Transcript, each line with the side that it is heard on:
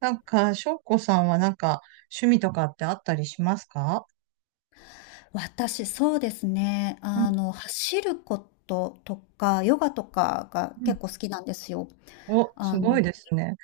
right: なんか、翔子さんはなんか、趣味とかってあったりしますか？
left: 私、そうですね。
right: うん。
left: 走ることとか、ヨガとかが
right: う
left: 結
right: ん。
left: 構好きなんですよ。
right: お、す
left: あの、
right: ごいですね。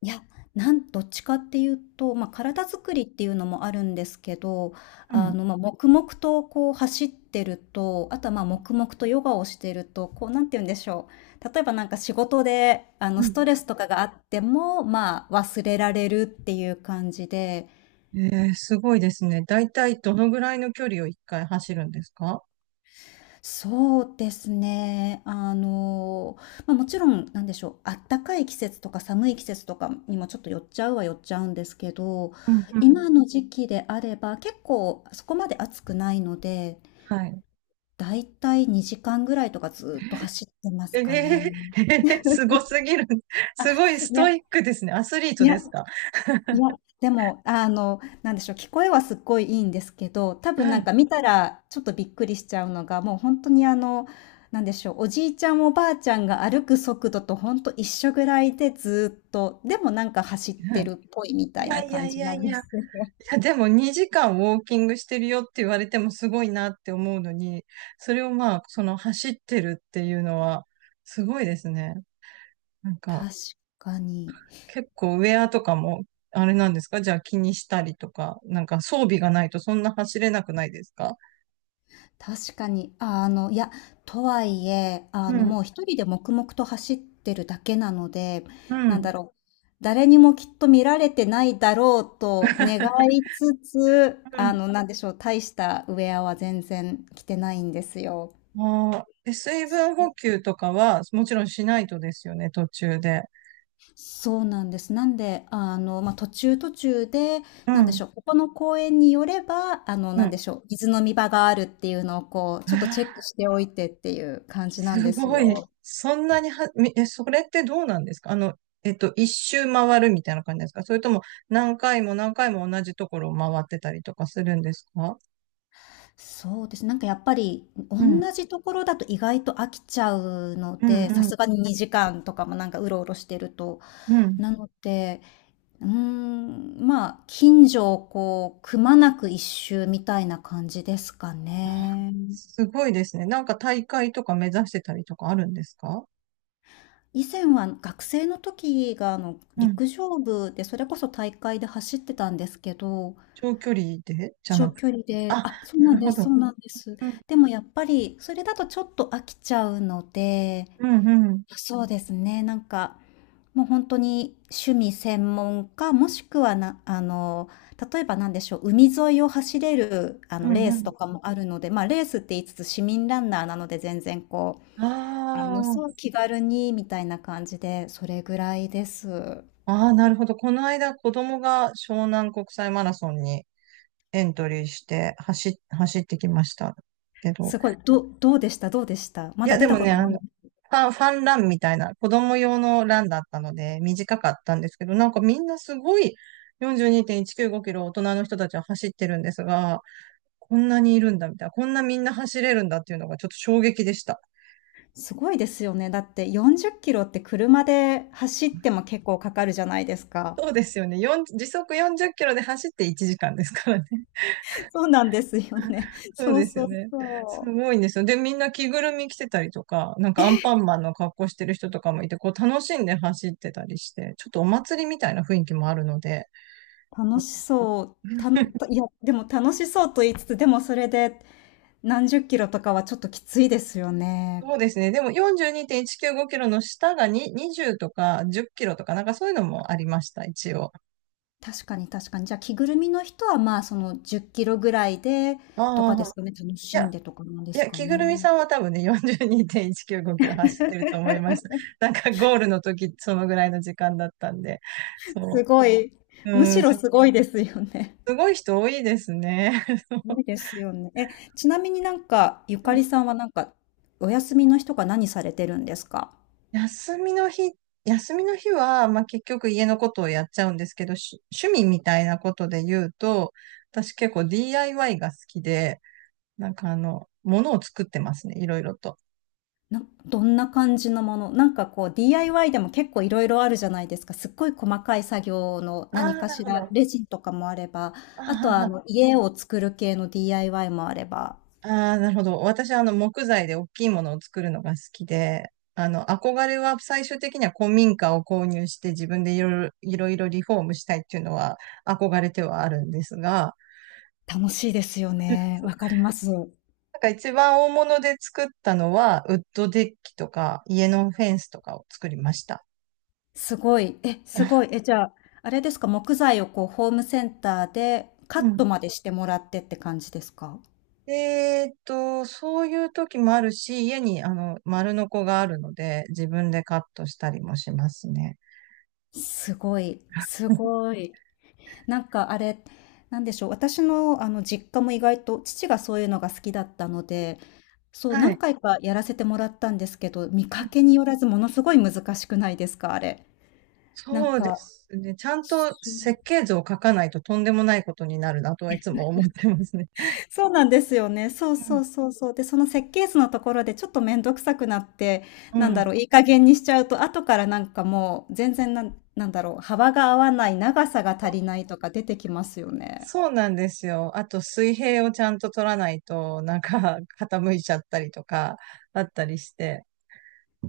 left: いや、どっちかっていうと、まあ、体作りっていうのもあるんですけど、
right: うん。
left: まあ、黙々とこう走ってると、あとはまあ、黙々とヨガをしてると、こう、なんて言うんでしょう。例えばなんか仕事で、
right: う
left: ス
right: ん。
left: トレスとかがあっても、まあ、忘れられるっていう感じで、
right: うん。えー、すごいですね。だいたいどのぐらいの距離を一回走るんですか？
left: そうですね。まあ、もちろん、なんでしょう、あったかい季節とか寒い季節とかにもちょっと寄っちゃうは寄っちゃうんですけど、
right: うん。うん。
left: 今の時期であれば、結構そこまで暑くないので、
right: はい。
left: だいたい2時間ぐらいとかずっと走ってます
right: えー、
left: かね。
right: えーすごす ぎる。
left: あ、
right: すごいス
left: いや
right: トイックですね。アスリー
left: い
right: ト
left: や
right: ですか？
left: いや、でも、なんでしょう、聞こえはすっごいいいんですけど、多
right: う
left: 分
right: ん。
left: なん
right: う
left: か見たらちょっとびっくりしちゃうのが、もう本当にあの、なんでしょう、おじいちゃんおばあちゃんが歩く速度とほんと一緒ぐらいでずっと、でもなんか走って
right: ん。
left: るっぽいみ
right: い
left: たい
right: や
left: な
right: いや
left: 感
right: い
left: じな
right: やい
left: んで
right: や。い
left: すね。
right: や、でも2時間ウォーキングしてるよって言われてもすごいなって思うのに、それをまあ、その走ってるっていうのは、すごいですね。なんか、
left: 確かに。
right: 結構ウェアとかも、あれなんですか？じゃあ気にしたりとか、なんか装備がないとそんな走れなくないですか？
left: 確かに。あ、いや、とはいえ、
right: う
left: も
right: ん。
left: う一人で黙々と走ってるだけなので、
right: う
left: なんだ
right: ん。
left: ろう、誰にもきっと見られてないだろうと願いつつ、
right: うん。
left: なんでしょう、大したウェアは全然着てないんですよ。
right: ああ。で水分補給とかは、もちろんしないとですよね、途中で。
left: そうなんです。なんで、まあ、途中途中で、
right: う
left: なんでし
right: ん。
left: ょう、ここの公園によれば、
right: う
left: なんで
right: ん。
left: しょう、水飲み場があるっていうのをこう、ちょっとチェッ クしておいてっていう感じなん
right: す
left: です
right: ごい。
left: よ。
right: そんなには、みえ、それってどうなんですか？一周回るみたいな感じですか？それとも何回も何回も同じところを回ってたりとかするんですか？
left: そうですね。なんかやっぱり、同
right: うん。
left: じところだと意外と飽きちゃうの
right: うん。
left: で、さ
right: うん。
left: すがに2時間とかもなんかうろうろしてると。
right: うん。
left: なので、うーん、まあ、近所をこう、くまなく一周みたいな感じですかね。
right: すごいですね。なんか大会とか目指してたりとかあるんですか？
left: 以前は学生の時があの
right: うん。
left: 陸上部でそれこそ大会で走ってたんですけど、
right: 長距離でじゃ
left: 長
right: なく、
left: 距離で、
right: あ、
left: あ、そう
right: な
left: なん
right: る
left: で
right: ほ
left: す、そ
right: ど。
left: うなんです。
right: うん。
left: でもやっぱりそれだとちょっと飽きちゃうので、
right: うん。うん。
left: そうですね。なんか、もう本当に趣味専門か、もしくはな例えばなんでしょう、海沿いを走れる、
right: う
left: レ
right: ん。
left: ー
right: う
left: ス
right: ん。
left: とかもあるので、まあ、レースって言いつつ市民ランナーなので、全然こう、
right: あ
left: そう、気軽にみたいな感じで、それぐらいです。
right: あ、ああ、なるほど。この間、子供が湘南国際マラソンにエントリーして走ってきましたけど。
left: すごい、どどうでした？ま
right: い
left: だ
right: や、
left: 出
right: で
left: た
right: も
left: こ
right: ね、
left: とない。
right: ファンランみたいな、子供用のランだったので、短かったんですけど、なんかみんなすごい42.195キロ大人の人たちは走ってるんですが、こんなにいるんだみたいな、こんなみんな走れるんだっていうのがちょっと衝撃でした。
left: すごいですよね。だって40キロって車で走っても結構かかるじゃないですか。
right: そうですよね。時速40キロで走って1時間ですからね。
left: そうなんですよね。
right: そう
left: そう
right: です
left: そ
right: よ
left: う
right: ね。す
left: そう。
right: ごいんですよ。で、みんな着ぐるみ着てたりとか、なんかアンパンマンの格好してる人とかもいて、こう楽しんで走ってたりして、ちょっとお祭りみたいな雰囲気もあるので、
left: 楽しそう。た、いや、でも楽しそうと言いつつ、でもそれで何十キロとかはちょっときついですよね。
right: そうですね。でも42.195キロの下がに20とか10キロとか、なんかそういうのもありました、一応。
left: 確かに確かに。じゃあ着ぐるみの人はまあその10キロぐらいでとか
right: あ
left: です
right: あ、
left: かね。楽
right: い
left: し
right: や、
left: んでとかなんで
right: い
left: す
right: や、
left: か
right: 着ぐ
left: ね。
right: るみさんは多分ね、42.195キロ走ってると思いました。なんかゴールの時、そのぐらいの時間だったんで、
left: す
right: そ
left: ごい。
right: う。
left: む
right: う
left: し
right: ん、
left: ろすごいですよね。
right: すごい人多いですね。
left: すご いですよね。え、ちなみになんか、ゆか
right: う
left: り
right: ん。
left: さんはなんか、お休みの日とか何されてるんですか？
right: 休みの日、休みの日は、まあ、結局家のことをやっちゃうんですけど、趣味みたいなことで言うと、私結構 DIY が好きで、なんか物を作ってますね、いろいろと。
left: な、どんな感じのものなんかこう DIY でも結構いろいろあるじゃないですか。すっごい細かい作業の
right: あ
left: 何
right: あ、
left: か
right: なる
left: し
right: ほ
left: ら、
right: ど。
left: レジンとかもあれば、
right: あー
left: あと
right: は
left: はあ
right: は、
left: の家を作る系の DIY もあれば、
right: あー、なるほど。私は木材で大きいものを作るのが好きで、憧れは最終的には古民家を購入して自分でいろいろリフォームしたいっていうのは憧れてはあるんですが、
left: 楽しいですよね。わかります。
right: なんか一番大物で作ったのは、ウッドデッキとか、家のフェンスとかを作りました。
left: すごい。え、すごい。え、じゃあ、あれですか、木材をこうホームセンターでカ
right: う
left: ッ
right: ん。
left: トまでしてもらってって感じですか？
right: でそういう時もあるし、家に丸ノコがあるので、自分でカットしたりもしますね。
left: すごい、す ごい。なんかあれ、なんでしょう、私のあの実家も意外と父がそういうのが好きだったので、そう、
right: は
left: 何
right: い。
left: 回かやらせてもらったんですけど、見
right: う
left: か
right: ん。
left: けによらずものすごい難しくないですか？あれ。なん
right: そうで
left: か
right: すね。ちゃんと設計図を書かないととんでもないことになるなとはいつも思ってますね。
left: そうなんですよね。そう
right: う
left: そ
right: ん。
left: うそうそう。で、その設計図のところでちょっとめんどくさくなって、
right: う
left: なんだ
right: ん。
left: ろう、いい加減にしちゃうと、後からなんかもう全然なんなんだろう、幅が合わない、長さが足りないとか出てきますよね。
right: そうなんですよ。あと水平をちゃんと取らないと、なんか 傾いちゃったりとか、あったりして。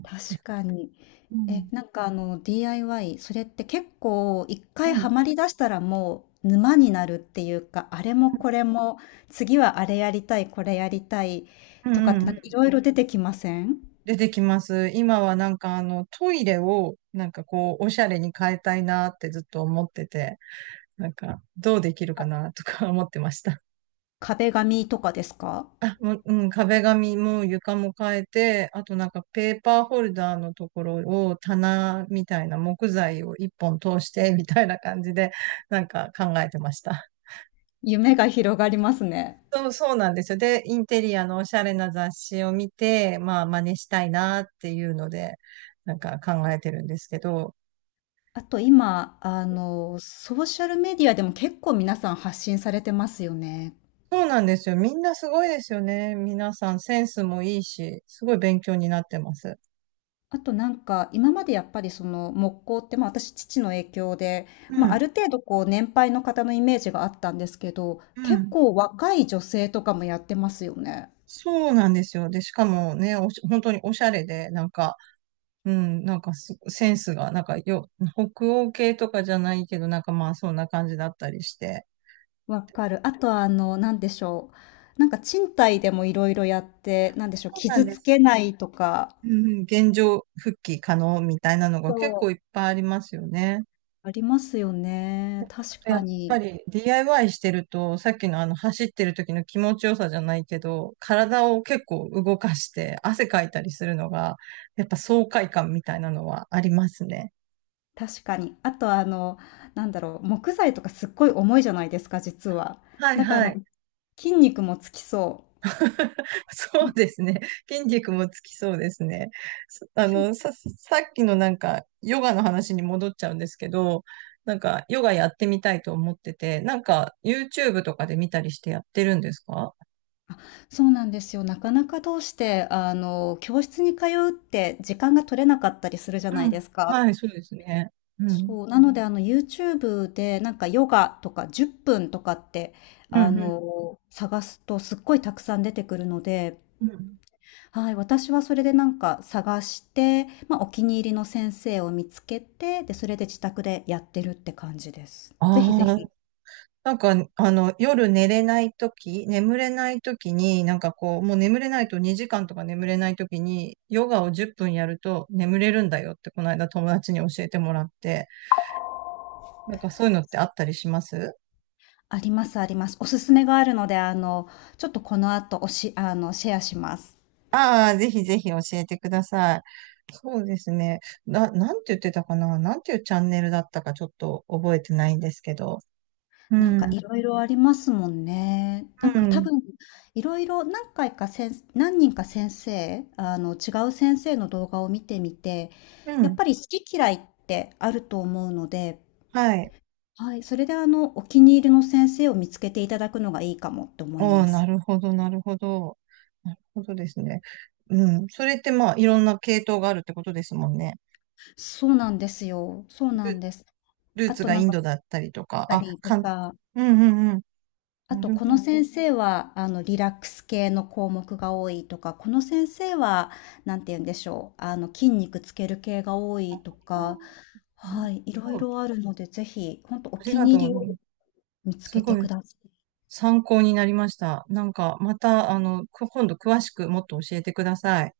left: 確かに。
right: う
left: え、
right: ん。
left: なんかあの、 DIY、それって結構一
right: う
left: 回ハ
right: ん。
left: マりだしたらもう沼になるっていうか、あれもこれも、次はあれやりたい、これやりたい
right: うん。
left: と
right: う
left: かって
right: ん。
left: な
right: う
left: んかい
right: ん。
left: ろいろ出てきません？
right: 出てきます。今はなんかあのトイレをなんかこうおしゃれに変えたいなってずっと思ってて、なんかどうできるかなとか思ってました。
left: 壁紙とかですか？
right: あ、もう、うん、壁紙も床も変えて、あとなんかペーパーホルダーのところを棚みたいな木材を一本通してみたいな感じでなんか考えてました。
left: 夢が広がりますね。
right: そう、そうなんですよ。で、インテリアのおしゃれな雑誌を見て、まあ真似したいなっていうので、なんか考えてるんですけど、
left: あと今、ソーシャルメディアでも結構皆さん発信されてますよね。
right: そうなんですよ。みんなすごいですよね。皆さんセンスもいいし、すごい勉強になってます。
left: あとなんか、今までやっぱりその木工って、まあ、私父の影響で、
right: う
left: まあ、あ
right: ん、
left: る程度こう年配の方のイメージがあったんですけど、
right: う
left: 結
right: ん。
left: 構若い女性とかもやってますよね。
right: そうなんですよ。で、しかもね、本当におしゃれで、なんか、うん、なんかセンスが、なんか北欧系とかじゃないけど、なんかまあそんな感じだったりして。
left: わかる。あとはあの、なんでしょう。なんか賃貸でもいろいろやって、なんでしょう、
right: そうなん
left: 傷
right: で
left: つ
right: す。
left: けないとか。
right: うん。うん、現状復帰可能みたいなのが
left: そ
right: 結
left: う。
right: 構いっぱいありますよね。
left: ありますよね。
right: あ
left: 確
right: とや
left: か
right: っぱ
left: に。
right: り DIY してると、さっきのあの走ってる時の気持ちよさじゃないけど、体を結構動かして汗かいたりするのが、やっぱ爽快感みたいなのはありますね。
left: 確かに。あとはあの、なんだろう、木材とかすっごい重いじゃないですか、実は。
right: はい
left: だから
right: は
left: なん
right: い。
left: か筋肉もつきそう。
right: そうですね。筋肉もつきそうですね。そあの、さっきのなんか、ヨガの話に戻っちゃうんですけど、なんか、ヨガやってみたいと思ってて、なんか、YouTube とかで見たりしてやってるんですか？
left: そうなんですよ。なかなかどうして、教室に通うって時間が取れなかったりするじゃな
right: う
left: い
right: ん。
left: ですか。
right: はい、そうですね。うん。
left: そう、なので、YouTube で、なんかヨガとか10分とかって、
right: うん、うん、
left: 探すとすっごいたくさん出てくるので、
right: うん。
left: はい、私はそれでなんか探して、ま、お気に入りの先生を見つけて、で、それで自宅でやってるって感じです。ぜひぜ
right: ああ、
left: ひ。
right: なんか、夜寝れないとき、眠れないときに、なんかこう、もう眠れないと2時間とか眠れないときに、ヨガを10分やると眠れるんだよって、この間友達に教えてもらって、なんかそういうのってあったりします？
left: ありますあります。おすすめがあるので、ちょっとこの後おあの、シェアします。
right: ああー、ぜひぜひ教えてください。そうですね。なんて言ってたかな、なんていうチャンネルだったかちょっと覚えてないんですけど。う
left: なんか
right: ん。
left: いろいろありますもんね。なん
right: う
left: か多
right: ん。
left: 分いろいろ何回か先何人か先生、あの違う先生の動画を見てみて、
right: う
left: やっ
right: ん。
left: ぱり好き嫌いってあると思うので、
right: はい。
left: はい、それであのお気に入りの先生を見つけていただくのがいいかもって思い
right: あ
left: ま
right: あ、な
left: す。
right: るほど、なるほど。なるほどですね。うん。それってまあ、いろんな系統があるってことですもんね。
left: そうなんですよ。そうなん
right: ル、
left: です。
right: ルー
left: あ
right: ツ
left: と
right: が
left: な
right: イ
left: ん
right: ン
left: か、っ
right: ドだったりとか、
left: たりとか、
right: うん。うん。うん。
left: あ
right: な
left: と、
right: る
left: こ
right: ほ
left: の
right: ど。
left: 先生は、リラックス系の項目が多いとか、この先生は、なんて言うんでしょう、筋肉つける系が多いとか、
right: うん。
left: はい、いろい
right: そう、
left: ろあるので、ぜひ、本当お
right: あり
left: 気
right: が
left: に
right: とう
left: 入
right: ご
left: りを
right: ざいます。
left: 見つ
right: す
left: けて
right: ごい
left: ください。
right: 参考になりました。なんか、また、今度詳しくもっと教えてください。